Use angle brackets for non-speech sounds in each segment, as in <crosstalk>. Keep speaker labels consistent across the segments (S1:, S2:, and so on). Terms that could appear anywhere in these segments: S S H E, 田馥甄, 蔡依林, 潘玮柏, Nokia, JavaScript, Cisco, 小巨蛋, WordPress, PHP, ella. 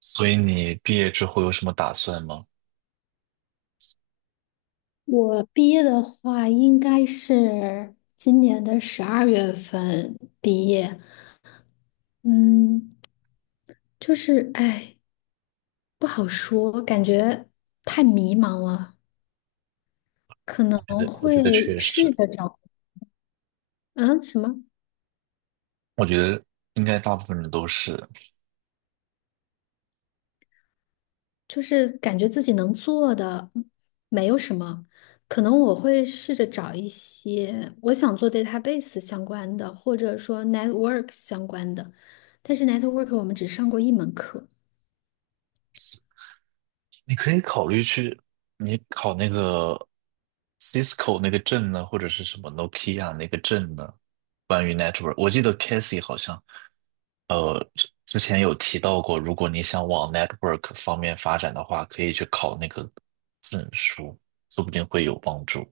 S1: 所以你毕业之后有什么打算吗？
S2: 我毕业的话，应该是今年的12月份毕业。嗯，就是哎，不好说，感觉太迷茫了，可能
S1: 我觉得
S2: 会
S1: 确实，
S2: 试着找，嗯，什么，
S1: 我觉得应该大部分人都是。
S2: 就是感觉自己能做的没有什么，可能我会试着找一些我想做 database 相关的，或者说 network 相关的，但是 network 我们只上过一门课。
S1: 你可以考虑去，你考那个 Cisco 那个证呢，或者是什么 Nokia 那个证呢，关于 network。我记得 Casey 好像，之前有提到过，如果你想往 network 方面发展的话，可以去考那个证书，说不定会有帮助。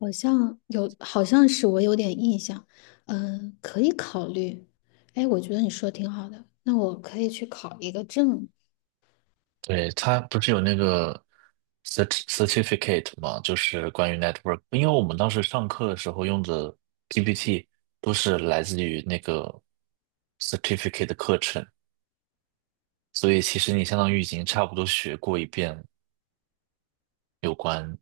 S2: 好像有，好像是我有点印象，嗯，可以考虑。哎，我觉得你说的挺好的，那我可以去考一个证。
S1: 对，它不是有那个 certificate 嘛，就是关于 network，因为我们当时上课的时候用的 PPT 都是来自于那个 certificate 的课程，所以其实你相当于已经差不多学过一遍有关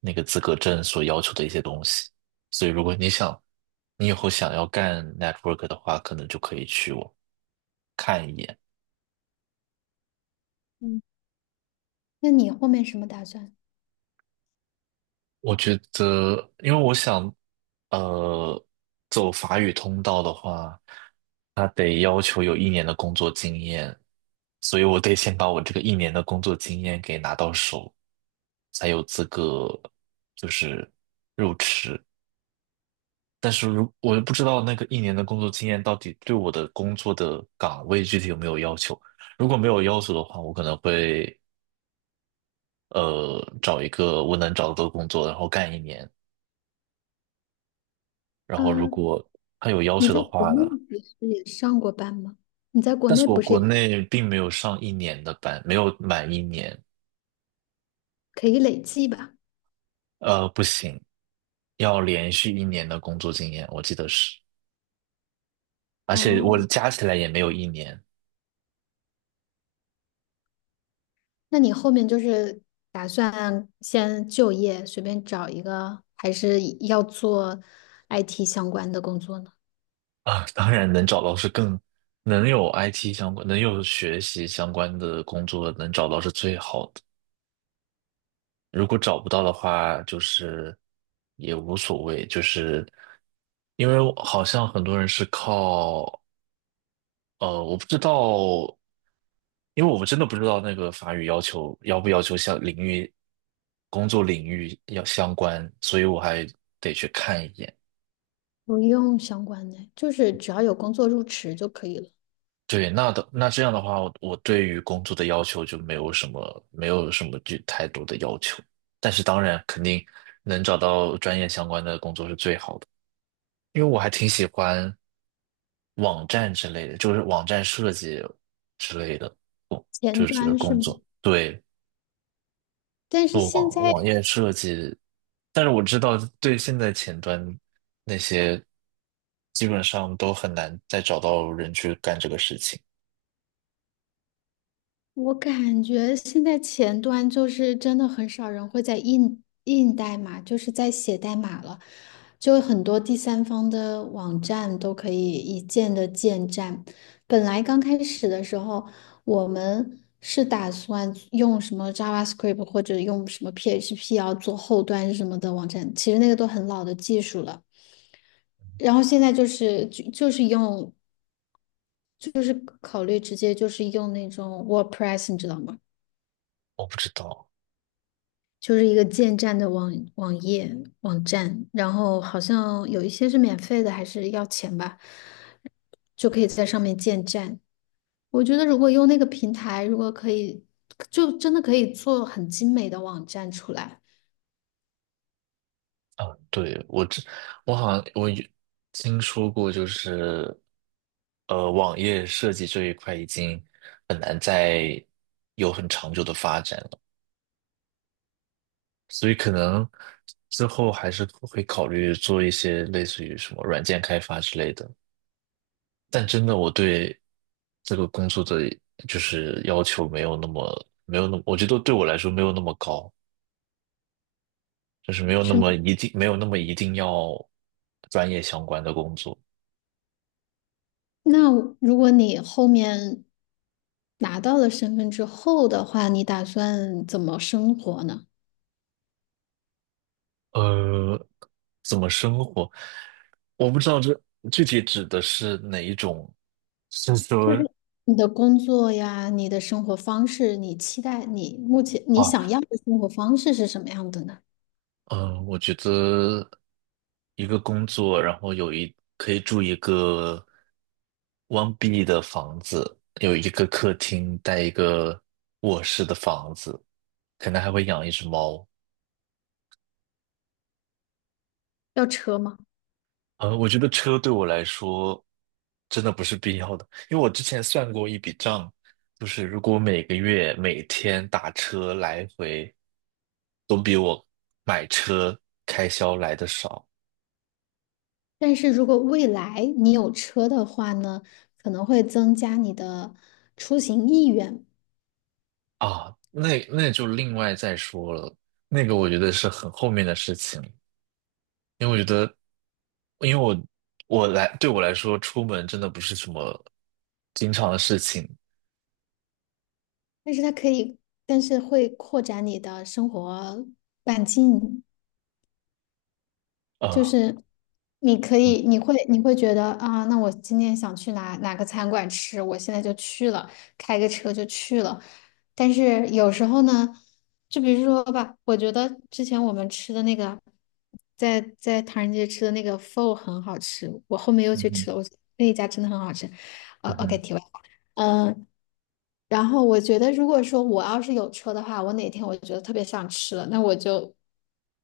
S1: 那个资格证所要求的一些东西，所以如果你想，你以后想要干 network 的话，可能就可以去我看一眼。
S2: 嗯，那你后面什么打算？
S1: 我觉得，因为我想，呃，走法语通道的话，他得要求有一年的工作经验，所以我得先把我这个一年的工作经验给拿到手，才有资格就是入池。但是如我又不知道那个一年的工作经验到底对我的工作的岗位具体有没有要求。如果没有要求的话，我可能会找一个我能找到的工作，然后干一年。然后如
S2: 嗯，
S1: 果他有要
S2: 你
S1: 求
S2: 在
S1: 的
S2: 国
S1: 话呢，
S2: 内不是也上过班吗？你在国
S1: 但
S2: 内
S1: 是我
S2: 不是
S1: 国
S2: 也
S1: 内并没有上一年的班，没有满一年，
S2: 可以累计吧？
S1: 不行，要连续一年的工作经验，我记得是，而且我
S2: 哦，
S1: 加起来也没有一年
S2: 那你后面就是打算先就业，随便找一个，还是要做 IT 相关的工作呢？
S1: 啊，当然能找到是更能有 IT 相关，能有学习相关的工作，能找到是最好的。如果找不到的话，就是也无所谓，就是因为好像很多人是靠我不知道，因为我们真的不知道那个法语要求要不要求像领域工作领域要相关，所以我还得去看一眼。
S2: 不用相关的，就是只要有工作入职就可以了。
S1: 对，那的那这样的话，我对于工作的要求就没有什么就太多的要求，但是当然肯定能找到专业相关的工作是最好的，因为我还挺喜欢网站之类的，就是网站设计之类的，
S2: 前
S1: 就是
S2: 端是
S1: 工
S2: 吗？
S1: 作。对，
S2: 但是
S1: 做
S2: 现
S1: 网
S2: 在
S1: 网页设计，但是我知道对现在前端那些基本上都很难再找到人去干这个事情。
S2: 我感觉现在前端就是真的很少人会在印代码，就是在写代码了，就很多第三方的网站都可以一键的建站。本来刚开始的时候，我们是打算用什么 JavaScript 或者用什么 PHP 要做后端什么的网站，其实那个都很老的技术了。然后现在就是就就是用就是考虑直接就是用那种 WordPress,你知道吗？
S1: 我不知道。
S2: 就是一个建站的网页网站，然后好像有一些是免费的，还是要钱吧，就可以在上面建站。我觉得如果用那个平台，如果可以，就真的可以做很精美的网站出来。
S1: 啊，对，我好像有听说过，就是网页设计这一块已经很难再有很长久的发展了，所以可能之后还是会考虑做一些类似于什么软件开发之类的。但真的我对这个工作的就是要求没有那么，我觉得对我来说没有那么高，就是没有那
S2: 是吗？
S1: 么一定没有那么一定要专业相关的工作。
S2: 那如果你后面拿到了身份之后的话，你打算怎么生活呢？
S1: 呃，怎么生活？我不知道这具体指的是哪一种，是
S2: 就是
S1: 说。
S2: 你的工作呀，你的生活方式，你期待你目前
S1: 啊，
S2: 你
S1: 哦，
S2: 想要的生活方式是什么样的呢？
S1: 我觉得一个工作，然后可以住一个 1B 的房子，有一个客厅，带一个卧室的房子，可能还会养一只猫。
S2: 要车吗？
S1: 我觉得车对我来说真的不是必要的，因为我之前算过一笔账，就是如果每个月每天打车来回，都比我买车开销来的少。
S2: 但是如果未来你有车的话呢，可能会增加你的出行意愿，
S1: 啊，那那就另外再说了，那个我觉得是很后面的事情，因为我觉得，因为我我来对我来说，出门真的不是什么经常的事情
S2: 但是它可以，但是会扩展你的生活半径，就
S1: 啊。
S2: 是你可以，
S1: 我
S2: 你会觉得啊，那我今天想去哪个餐馆吃，我现在就去了，开个车就去了。但是有时候呢，就比如说吧，我觉得之前我们吃的那个，在唐人街吃的那个 pho 很好吃，我后面又
S1: 嗯
S2: 去
S1: 哼，
S2: 吃了，那一家真的很好吃。
S1: 嗯
S2: OK,
S1: 哼。
S2: 提问，嗯、然后我觉得，如果说我要是有车的话，我哪天我觉得特别想吃了，那我就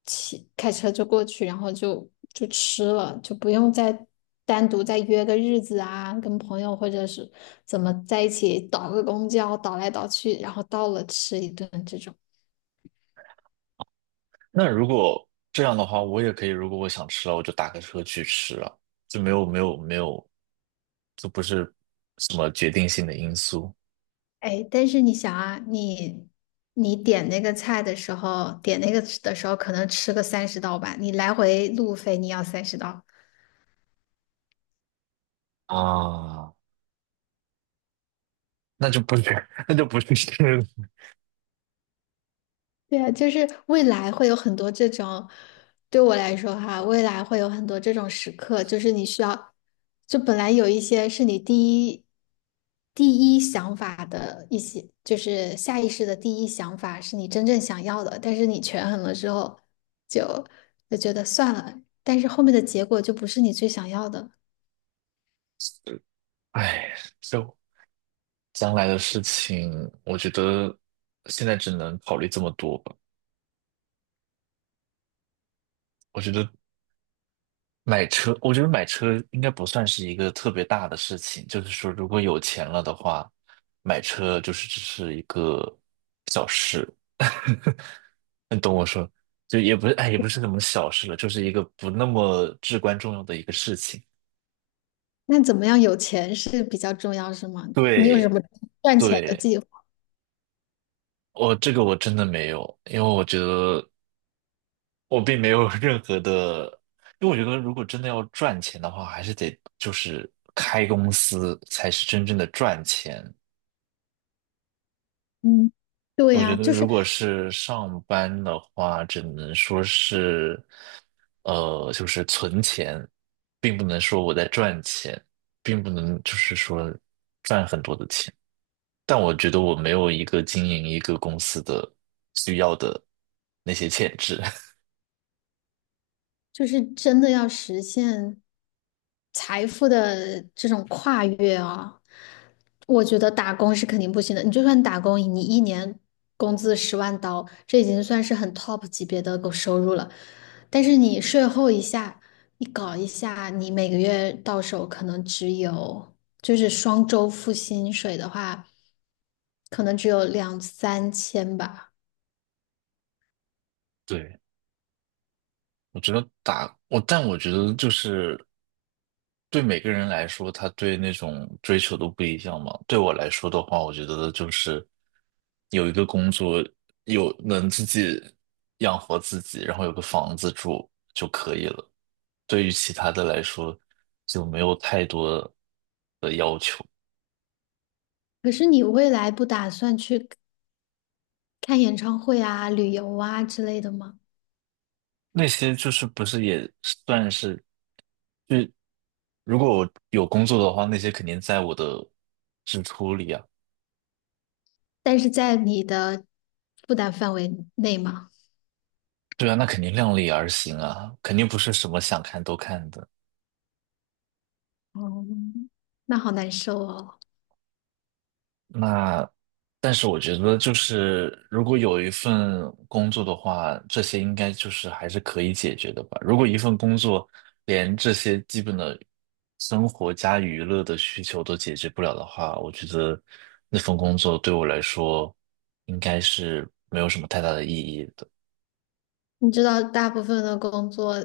S2: 开车就过去，然后就吃了，就不用再单独再约个日子啊，跟朋友或者是怎么在一起倒个公交，倒来倒去，然后到了吃一顿这种。
S1: 那如果这样的话，我也可以，如果我想吃了，我就打个车去吃了，就没有，就不是什么决定性的因素
S2: 哎，但是你想啊，你你点那个菜的时候，点那个的时候可能吃个三十刀吧，你来回路费你要三十刀，
S1: 啊，那就不是 <laughs> 那就不是吃了，
S2: 对啊，就是未来会有很多这种，对我来说哈，未来会有很多这种时刻，就是你需要，就本来有一些是你第一想法的一些，就是下意识的第一想法是你真正想要的，但是你权衡了之后就就觉得算了，但是后面的结果就不是你最想要的。
S1: <laughs> 哎，就。将来的事情，我觉得现在只能考虑这么多吧。我觉得买车，我觉得买车应该不算是一个特别大的事情。就是说，如果有钱了的话，买车就是只是一个小事。<laughs> 你懂我说，就也不是，哎，也不是什么小事了，就是一个不那么至关重要的一个事情。
S2: 那怎么样有钱是比较重要，是吗？你有什
S1: 对，
S2: 么赚钱的
S1: 对，
S2: 计划？
S1: 我这个我真的没有，因为我觉得我并没有任何的，因为我觉得如果真的要赚钱的话，还是得就是开公司才是真正的赚钱。
S2: 嗯。对
S1: 我觉
S2: 呀，
S1: 得
S2: 就
S1: 如
S2: 是
S1: 果是上班的话，只能说是，就是存钱，并不能说我在赚钱，并不能就是说赚很多的钱。但我觉得我没有一个经营一个公司的需要的那些潜质。
S2: 就是真的要实现财富的这种跨越啊，我觉得打工是肯定不行的。你就算打工，你一年工资10万刀，这已经算是很 top 级别的狗收入了。但是你税后一下，你搞一下，你每个月到手可能只有，就是双周付薪水的话，可能只有两三千吧。
S1: <laughs> 对，我觉得但我觉得就是。对每个人来说，他对那种追求都不一样嘛。对我来说的话，我觉得就是有一个工作，有能自己养活自己，然后有个房子住就可以了。对于其他的来说，就没有太多的要求。
S2: 可是你未来不打算去？看演唱会啊、旅游啊之类的吗？
S1: 那些就是不是也算是，就如果我有工作的话，那些肯定在我的支出里啊。
S2: 但是在你的负担范围内吗？
S1: 对啊，那肯定量力而行啊，肯定不是什么想看都看的。
S2: 哦，那好难受哦。
S1: 那，但是我觉得，就是如果有一份工作的话，这些应该就是还是可以解决的吧。如果一份工作连这些基本的生活加娱乐的需求都解决不了的话，我觉得那份工作对我来说应该是没有什么太大的意义的。
S2: 你知道，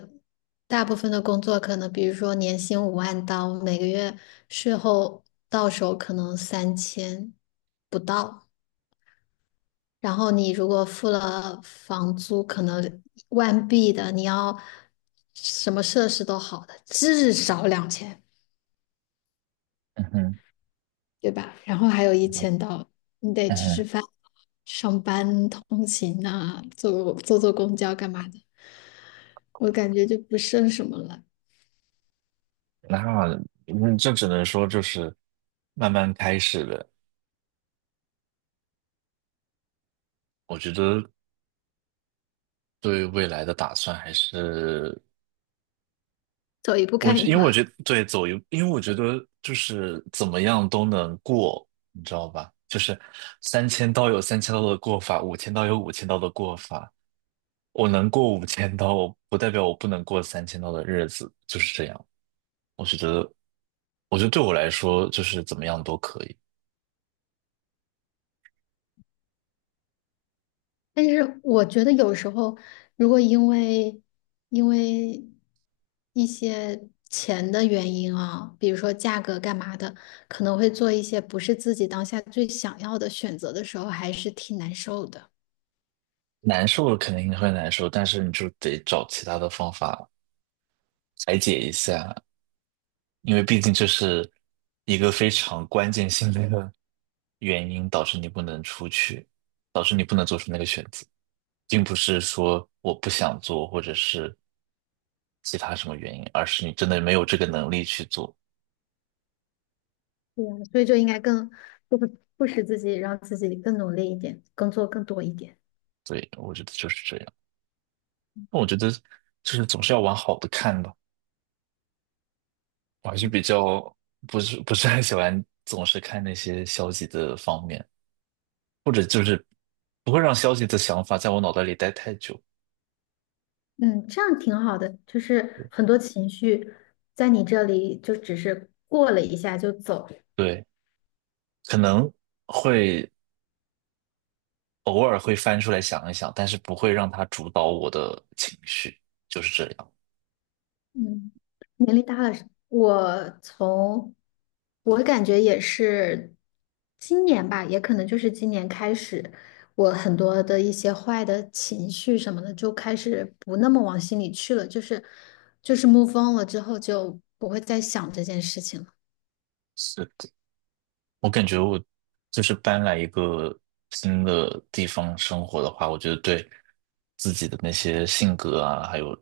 S2: 大部分的工作可能，比如说年薪5万刀，每个月税后到手可能三千不到。然后你如果付了房租，可能万币的，你要什么设施都好的，至少2000。
S1: 嗯哼，
S2: 对吧？然后还有1000刀，你得
S1: 嗯
S2: 吃吃
S1: 哼。
S2: 饭、上班、通勤啊，坐公交干嘛的，我感觉就不剩什么了，
S1: 那嗯，这只能说就是慢慢开始了。我觉得对未来的打算还是。
S2: 走一步
S1: 我
S2: 看一
S1: 因为
S2: 步。
S1: 我觉
S2: <laughs>
S1: 得对走一，因为我觉得就是怎么样都能过，你知道吧？就是三千刀有三千刀的过法，五千刀有五千刀的过法。我能过五千刀，我不代表我不能过三千刀的日子，就是这样。我觉得，对我来说，就是怎么样都可以。
S2: 但是我觉得有时候，如果因为一些钱的原因啊，比如说价格干嘛的，可能会做一些不是自己当下最想要的选择的时候，还是挺难受的。
S1: 难受肯定会难受，但是你就得找其他的方法排解一下。因为毕竟这是一个非常关键性的原因，导致你不能出去，导致你不能做出那个选择，并不是说我不想做，或者是其他什么原因，而是你真的没有这个能力去做。
S2: 对啊，所以就应该更不不使自己，让自己更努力一点，工作更多一点。
S1: 对，我觉得就是这样。那我觉得就是总是要往好的看吧，我还是比较不是很喜欢总是看那些消极的方面，或者就是不会让消极的想法在我脑袋里待太久。
S2: 嗯，这样挺好的。就是很多情绪在你这里就只是过了一下就走，
S1: 对。可能会偶尔会翻出来想一想，但是不会让它主导我的情绪，就是这样。
S2: 嗯，年龄大了是，我感觉也是今年吧，也可能就是今年开始，我很多的一些坏的情绪什么的就开始不那么往心里去了，就是 move on 了之后就不会再想这件事情了。
S1: 是的，我感觉我就是搬来一个新的地方生活的话，我觉得对自己的那些性格啊，还有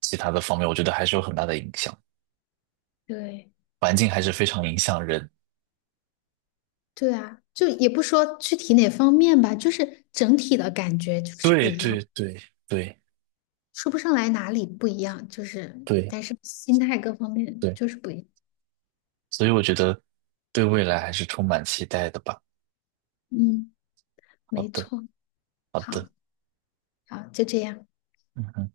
S1: 其他的方面，我觉得还是有很大的影响。
S2: 对，
S1: 环境还是非常影响人。
S2: 对啊，就也不说具体哪方面吧，就是整体的感觉就是不
S1: 对
S2: 一样，
S1: 对对，对
S2: 说不上来哪里不一样，就是
S1: 对
S2: 但是心态各方面
S1: 对，
S2: 就是不一样。
S1: 所以我觉得对未来还是充满期待的吧。
S2: 嗯。
S1: 好
S2: 没
S1: 的，
S2: 错，
S1: 好
S2: 好，
S1: 的，
S2: 好，就这样。
S1: 嗯哼。